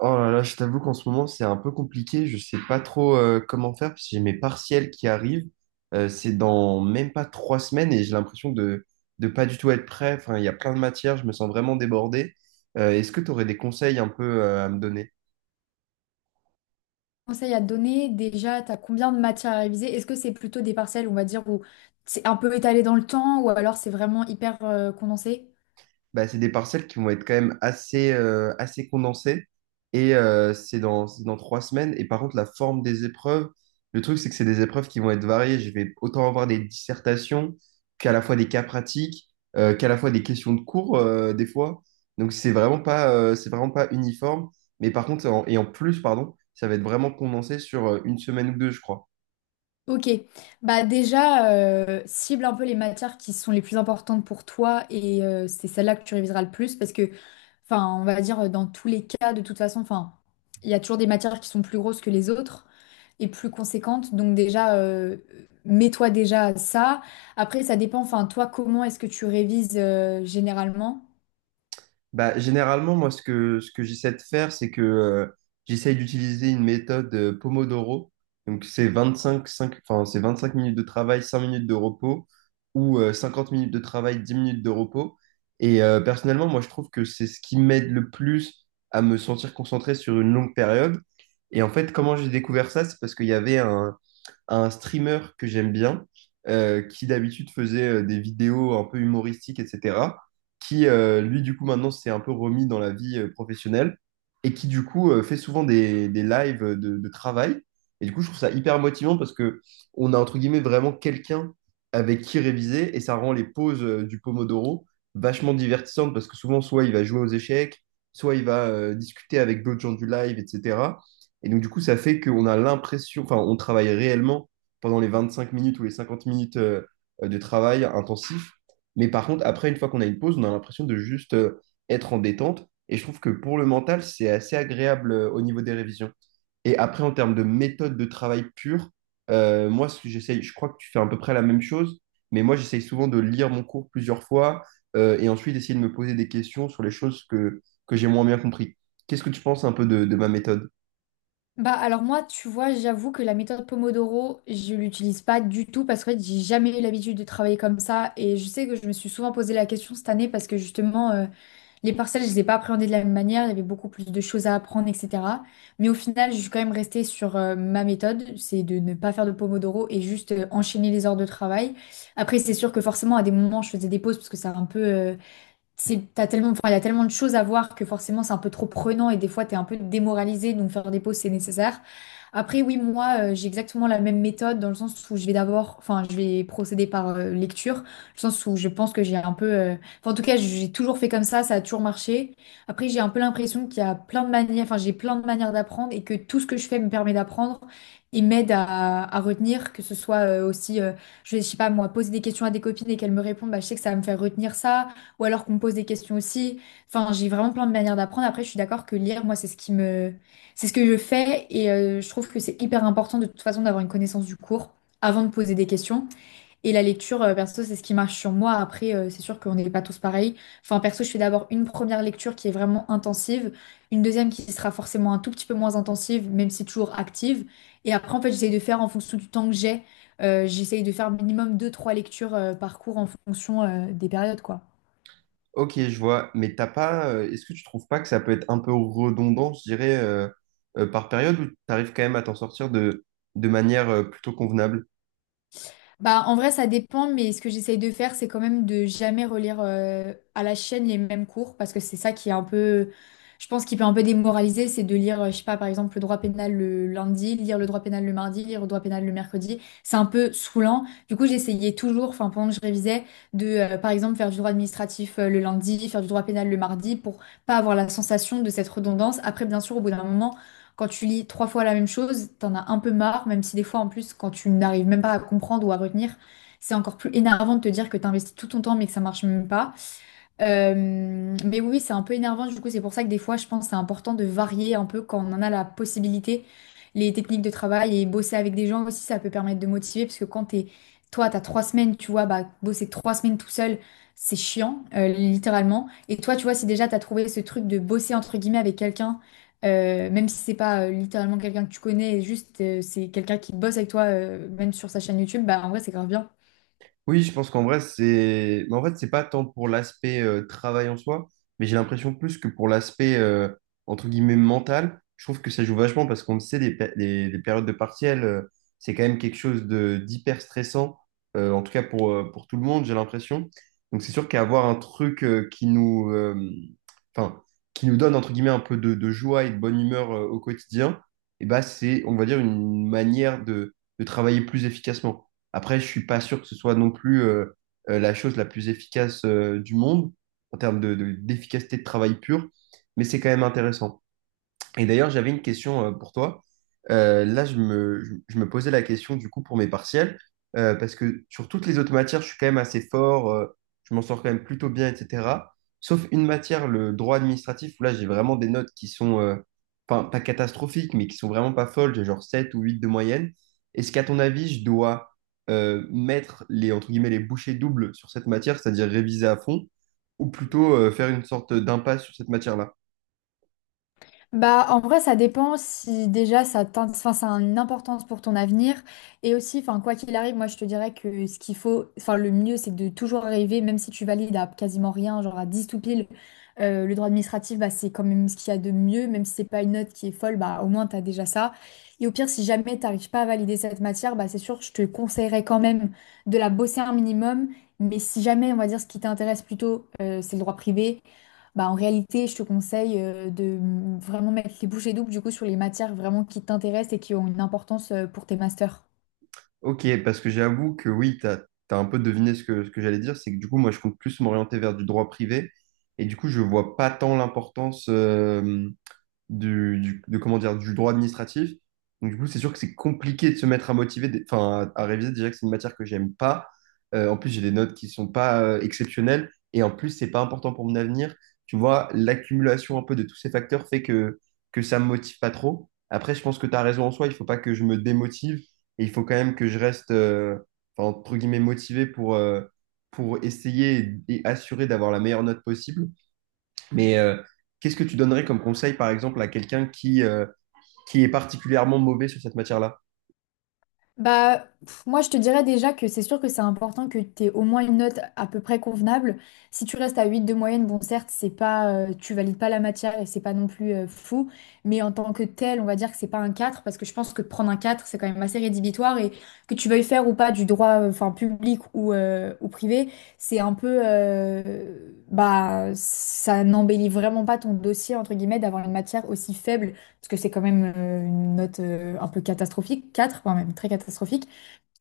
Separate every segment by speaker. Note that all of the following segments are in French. Speaker 1: Oh là là, je t'avoue qu'en ce moment, c'est un peu compliqué. Je sais pas trop comment faire parce que j'ai mes partiels qui arrivent. C'est dans même pas 3 semaines et j'ai l'impression de pas du tout être prêt. Enfin, il y a plein de matières, je me sens vraiment débordé. Est-ce que tu aurais des conseils un peu à me donner?
Speaker 2: Conseils à te donner? Déjà, tu as combien de matières à réviser? Est-ce que c'est plutôt des parcelles, on va dire, où c'est un peu étalé dans le temps ou alors c'est vraiment hyper condensé?
Speaker 1: Bah, c'est des parcelles qui vont être quand même assez, assez condensées. Et c'est dans 3 semaines. Et par contre, la forme des épreuves, le truc, c'est que c'est des épreuves qui vont être variées. Je vais autant avoir des dissertations qu'à la fois des cas pratiques, qu'à la fois des questions de cours, des fois. Donc, c'est vraiment pas uniforme. Mais par contre, et en plus, pardon, ça va être vraiment condensé sur une semaine ou deux, je crois.
Speaker 2: Ok, bah déjà, cible un peu les matières qui sont les plus importantes pour toi et c'est celle-là que tu réviseras le plus parce que, enfin, on va dire dans tous les cas, de toute façon, enfin, il y a toujours des matières qui sont plus grosses que les autres et plus conséquentes. Donc déjà, mets-toi déjà à ça. Après, ça dépend, enfin, toi, comment est-ce que tu révises généralement?
Speaker 1: Bah, généralement, moi, ce que j'essaie de faire, c'est que j'essaie d'utiliser une méthode Pomodoro. Donc, c'est 25 minutes de travail, 5 minutes de repos, ou 50 minutes de travail, 10 minutes de repos. Et personnellement, moi, je trouve que c'est ce qui m'aide le plus à me sentir concentré sur une longue période. Et en fait, comment j'ai découvert ça? C'est parce qu'il y avait un, à un streamer que j'aime bien, qui d'habitude faisait des vidéos un peu humoristiques, etc., qui, lui, du coup, maintenant s'est un peu remis dans la vie professionnelle et qui, du coup, fait souvent des lives de travail. Et du coup, je trouve ça hyper motivant parce que on a, entre guillemets, vraiment quelqu'un avec qui réviser et ça rend les pauses du Pomodoro vachement divertissantes parce que souvent, soit il va jouer aux échecs, soit il va discuter avec d'autres gens du live, etc. Et donc, du coup, ça fait qu'on a l'impression, enfin, on travaille réellement pendant les 25 minutes ou les 50 minutes de travail intensif. Mais par contre, après, une fois qu'on a une pause, on a l'impression de juste être en détente. Et je trouve que pour le mental, c'est assez agréable au niveau des révisions. Et après, en termes de méthode de travail pure, moi, ce que j'essaye, je crois que tu fais à peu près la même chose, mais moi, j'essaye souvent de lire mon cours plusieurs fois et ensuite d'essayer de me poser des questions sur les choses que j'ai moins bien compris. Qu'est-ce que tu penses un peu de ma méthode?
Speaker 2: Bah alors moi, tu vois, j'avoue que la méthode Pomodoro, je l'utilise pas du tout parce que en fait, j'ai jamais eu l'habitude de travailler comme ça et je sais que je me suis souvent posé la question cette année parce que justement les parcelles, je les ai pas appréhendées de la même manière, il y avait beaucoup plus de choses à apprendre, etc. Mais au final, je suis quand même restée sur ma méthode, c'est de ne pas faire de Pomodoro et juste enchaîner les heures de travail. Après, c'est sûr que forcément à des moments, je faisais des pauses parce que c'est un peu c'est, t'as tellement, enfin, il y a tellement de choses à voir que forcément c'est un peu trop prenant et des fois t'es un peu démoralisé, donc faire des pauses c'est nécessaire. Après, oui, moi j'ai exactement la même méthode dans le sens où je vais d'abord, enfin, je vais procéder par lecture, dans le sens où je pense que j'ai un peu, enfin, en tout cas, j'ai toujours fait comme ça a toujours marché. Après, j'ai un peu l'impression qu'il y a plein de manières, enfin, j'ai plein de manières d'apprendre et que tout ce que je fais me permet d'apprendre. Et m'aide à retenir, que ce soit aussi, je sais pas moi, poser des questions à des copines et qu'elles me répondent, bah, je sais que ça va me faire retenir ça. Ou alors qu'on me pose des questions aussi. Enfin, j'ai vraiment plein de manières d'apprendre. Après, je suis d'accord que lire, moi, c'est ce qui me... C'est ce que je fais et je trouve que c'est hyper important de toute façon d'avoir une connaissance du cours avant de poser des questions. Et la lecture, perso, c'est ce qui marche sur moi. Après, c'est sûr qu'on n'est pas tous pareils. Enfin, perso, je fais d'abord une première lecture qui est vraiment intensive, une deuxième qui sera forcément un tout petit peu moins intensive, même si toujours active. Et après, en fait, j'essaye de faire en fonction du temps que j'ai. J'essaye de faire minimum deux trois lectures par cours en fonction des périodes, quoi.
Speaker 1: Ok, je vois, mais t'as pas, est-ce que tu trouves pas que ça peut être un peu redondant, je dirais, par période, ou t'arrives quand même à t'en sortir de manière plutôt convenable?
Speaker 2: Bah, en vrai, ça dépend, mais ce que j'essaye de faire, c'est quand même de jamais relire à la chaîne les mêmes cours, parce que c'est ça qui est un peu, je pense, qui peut un peu démoraliser, c'est de lire, je sais pas, par exemple, le droit pénal le lundi, lire le droit pénal le mardi, lire le droit pénal le mercredi. C'est un peu saoulant. Du coup, j'essayais toujours, enfin, pendant que je révisais, de, par exemple, faire du droit administratif le lundi, faire du droit pénal le mardi, pour pas avoir la sensation de cette redondance. Après, bien sûr, au bout d'un moment, quand tu lis trois fois la même chose, t'en as un peu marre, même si des fois en plus, quand tu n'arrives même pas à comprendre ou à retenir, c'est encore plus énervant de te dire que t'as investi tout ton temps mais que ça marche même pas. Mais oui, c'est un peu énervant, du coup, c'est pour ça que des fois, je pense que c'est important de varier un peu quand on en a la possibilité, les techniques de travail et bosser avec des gens aussi, ça peut permettre de motiver, parce que quand t'es, toi, t'as 3 semaines, tu vois, bah, bosser 3 semaines tout seul, c'est chiant, littéralement. Et toi, tu vois, si déjà t'as trouvé ce truc de bosser, entre guillemets, avec quelqu'un, même si c'est pas littéralement quelqu'un que tu connais, juste c'est quelqu'un qui bosse avec toi, même sur sa chaîne YouTube, bah, en vrai, c'est grave bien.
Speaker 1: Oui, je pense qu'en vrai, c'est. Mais en fait, c'est pas tant pour l'aspect travail en soi, mais j'ai l'impression plus que pour l'aspect, entre guillemets, mental. Je trouve que ça joue vachement parce qu'on le sait, les périodes de partiel, c'est quand même quelque chose de d'hyper stressant, en tout cas pour tout le monde, j'ai l'impression. Donc, c'est sûr qu'avoir un truc qui nous, enfin, qui nous donne, entre guillemets, un peu de joie et de bonne humeur au quotidien, et bah, c'est, on va dire, une manière de travailler plus efficacement. Après, je suis pas sûr que ce soit non plus la chose la plus efficace du monde en termes d'efficacité de travail pure, mais c'est quand même intéressant. Et d'ailleurs, j'avais une question pour toi. Là, je me posais la question du coup pour mes partiels, parce que sur toutes les autres matières, je suis quand même assez fort, je m'en sors quand même plutôt bien, etc. Sauf une matière, le droit administratif, où là, j'ai vraiment des notes qui sont, pas catastrophiques, mais qui sont vraiment pas folles, j'ai genre 7 ou 8 de moyenne. Est-ce qu'à ton avis, je dois mettre les, entre guillemets, les bouchées doubles sur cette matière, c'est-à-dire réviser à fond, ou plutôt faire une sorte d'impasse sur cette matière-là?
Speaker 2: Bah, en vrai, ça dépend si déjà enfin, ça a une importance pour ton avenir. Et aussi, enfin, quoi qu'il arrive, moi je te dirais que ce qu'il faut, enfin, le mieux c'est de toujours rêver même si tu valides à quasiment rien, genre à 10 tout pile, le droit administratif, bah, c'est quand même ce qu'il y a de mieux, même si c'est pas une note qui est folle, bah, au moins t'as déjà ça. Et au pire, si jamais t'arrives pas à valider cette matière, bah, c'est sûr, je te conseillerais quand même de la bosser un minimum. Mais si jamais, on va dire, ce qui t'intéresse plutôt, c'est le droit privé. Bah, en réalité, je te conseille de vraiment mettre les bouchées doubles du coup sur les matières vraiment qui t'intéressent et qui ont une importance pour tes masters.
Speaker 1: Ok, parce que j'avoue que oui, tu as, un peu deviné ce que j'allais dire, c'est que du coup, moi, je compte plus m'orienter vers du droit privé, et du coup, je vois pas tant l'importance. Comment dire, du droit administratif. Donc, du coup, c'est sûr que c'est compliqué de se mettre à motiver, à, réviser. Déjà que c'est une matière que j'aime pas. En plus, j'ai des notes qui sont pas exceptionnelles. Et en plus, c'est pas important pour mon avenir. Tu vois, l'accumulation un peu de tous ces facteurs fait que ça me motive pas trop. Après, je pense que tu as raison en soi. Il faut pas que je me démotive. Et il faut quand même que je reste, entre guillemets, motivé pour essayer et assurer d'avoir la meilleure note possible. Mais qu'est-ce que tu donnerais comme conseil, par exemple, à quelqu'un qui est particulièrement mauvais sur cette matière-là?
Speaker 2: Bah, pff, moi, je te dirais déjà que c'est sûr que c'est important que tu aies au moins une note à peu près convenable. Si tu restes à 8 de moyenne, bon, certes, c'est pas, tu valides pas la matière et c'est pas non plus fou, mais en tant que tel, on va dire que c'est pas un 4 parce que je pense que prendre un 4 c'est quand même assez rédhibitoire et que tu veuilles faire ou pas du droit, enfin, public ou privé, c'est un peu, bah, ça n'embellit vraiment pas ton dossier, entre guillemets, d'avoir une matière aussi faible parce que c'est quand même une note un peu catastrophique, 4 voire même très catastrophique.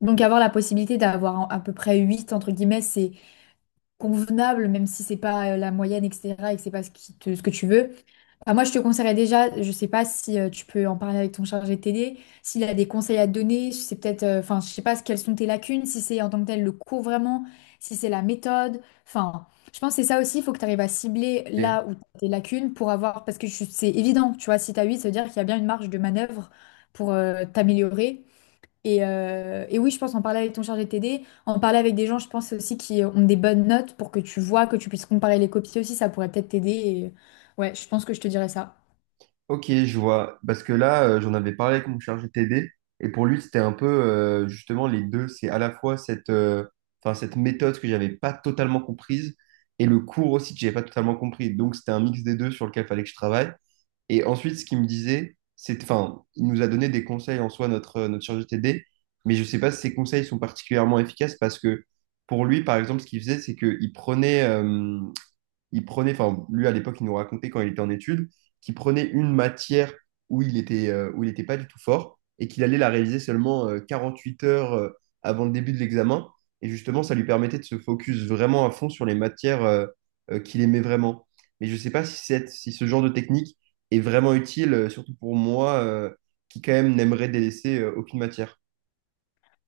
Speaker 2: Donc avoir la possibilité d'avoir à peu près 8 entre guillemets, c'est convenable, même si c'est pas la moyenne, etc., et que c'est pas ce ce que tu veux. Bah, moi, je te conseillerais déjà, je ne sais pas si tu peux en parler avec ton chargé de TD, s'il a des conseils à te donner, si c'est peut-être, enfin, je sais pas quelles sont tes lacunes, si c'est en tant que tel le cours vraiment, si c'est la méthode, enfin, je pense que c'est ça aussi, il faut que tu arrives à cibler
Speaker 1: Et,
Speaker 2: là où t'as tes lacunes pour avoir, parce que c'est évident, tu vois, si t'as 8 ça veut dire qu'il y a bien une marge de manœuvre pour t'améliorer, et oui, je pense en parler avec ton chargé de TD, en parler avec des gens, je pense aussi qui ont des bonnes notes pour que tu vois, que tu puisses comparer les copies aussi, ça pourrait peut-être t'aider. Ouais, je pense que je te dirais ça.
Speaker 1: ok, je vois. Parce que là, j'en avais parlé avec mon chargé TD, et pour lui, c'était un peu justement les deux. C'est à la fois cette, cette méthode que j'avais pas totalement comprise, et le cours aussi que j'avais pas totalement compris. Donc, c'était un mix des deux sur lequel fallait que je travaille. Et ensuite, ce qu'il me disait, c'est, enfin, il nous a donné des conseils en soi, notre chargé de TD, mais je ne sais pas si ces conseils sont particulièrement efficaces parce que pour lui, par exemple, ce qu'il faisait, c'est il prenait, enfin, lui à l'époque, il nous racontait quand il était en études, qu'il prenait une matière où il était, où il n'était pas du tout fort et qu'il allait la réviser seulement 48 heures avant le début de l'examen. Et justement, ça lui permettait de se focus vraiment à fond sur les matières qu'il aimait vraiment. Mais je ne sais pas si, si ce genre de technique est vraiment utile, surtout pour moi, qui quand même n'aimerais délaisser aucune matière.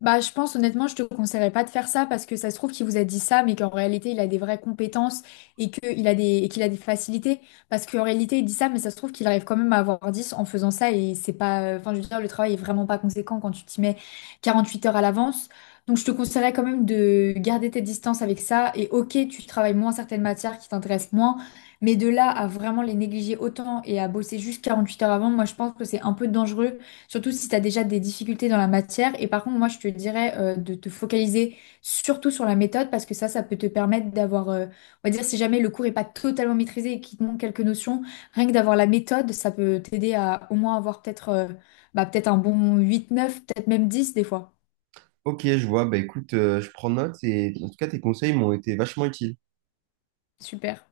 Speaker 2: Bah, je pense honnêtement, je te conseillerais pas de faire ça parce que ça se trouve qu'il vous a dit ça, mais qu'en réalité, il a des vraies compétences et qu'il a des facilités. Parce qu'en réalité, il dit ça, mais ça se trouve qu'il arrive quand même à avoir 10 en faisant ça et c'est pas, enfin, je veux dire, le travail est vraiment pas conséquent quand tu t'y mets 48 heures à l'avance. Donc, je te conseillerais quand même de garder tes distances avec ça et ok, tu travailles moins certaines matières qui t'intéressent moins, mais de là à vraiment les négliger autant et à bosser juste 48 heures avant, moi, je pense que c'est un peu dangereux. Surtout si tu as déjà des difficultés dans la matière. Et par contre, moi, je te dirais de te focaliser surtout sur la méthode parce que ça peut te permettre d'avoir, on va dire, si jamais le cours n'est pas totalement maîtrisé et qu'il te manque quelques notions, rien que d'avoir la méthode, ça peut t'aider à au moins avoir peut-être bah, peut-être un bon 8 9 peut-être même 10 des fois.
Speaker 1: Ok, je vois. Bah écoute, je prends note et en tout cas, tes conseils m'ont été vachement utiles.
Speaker 2: Super.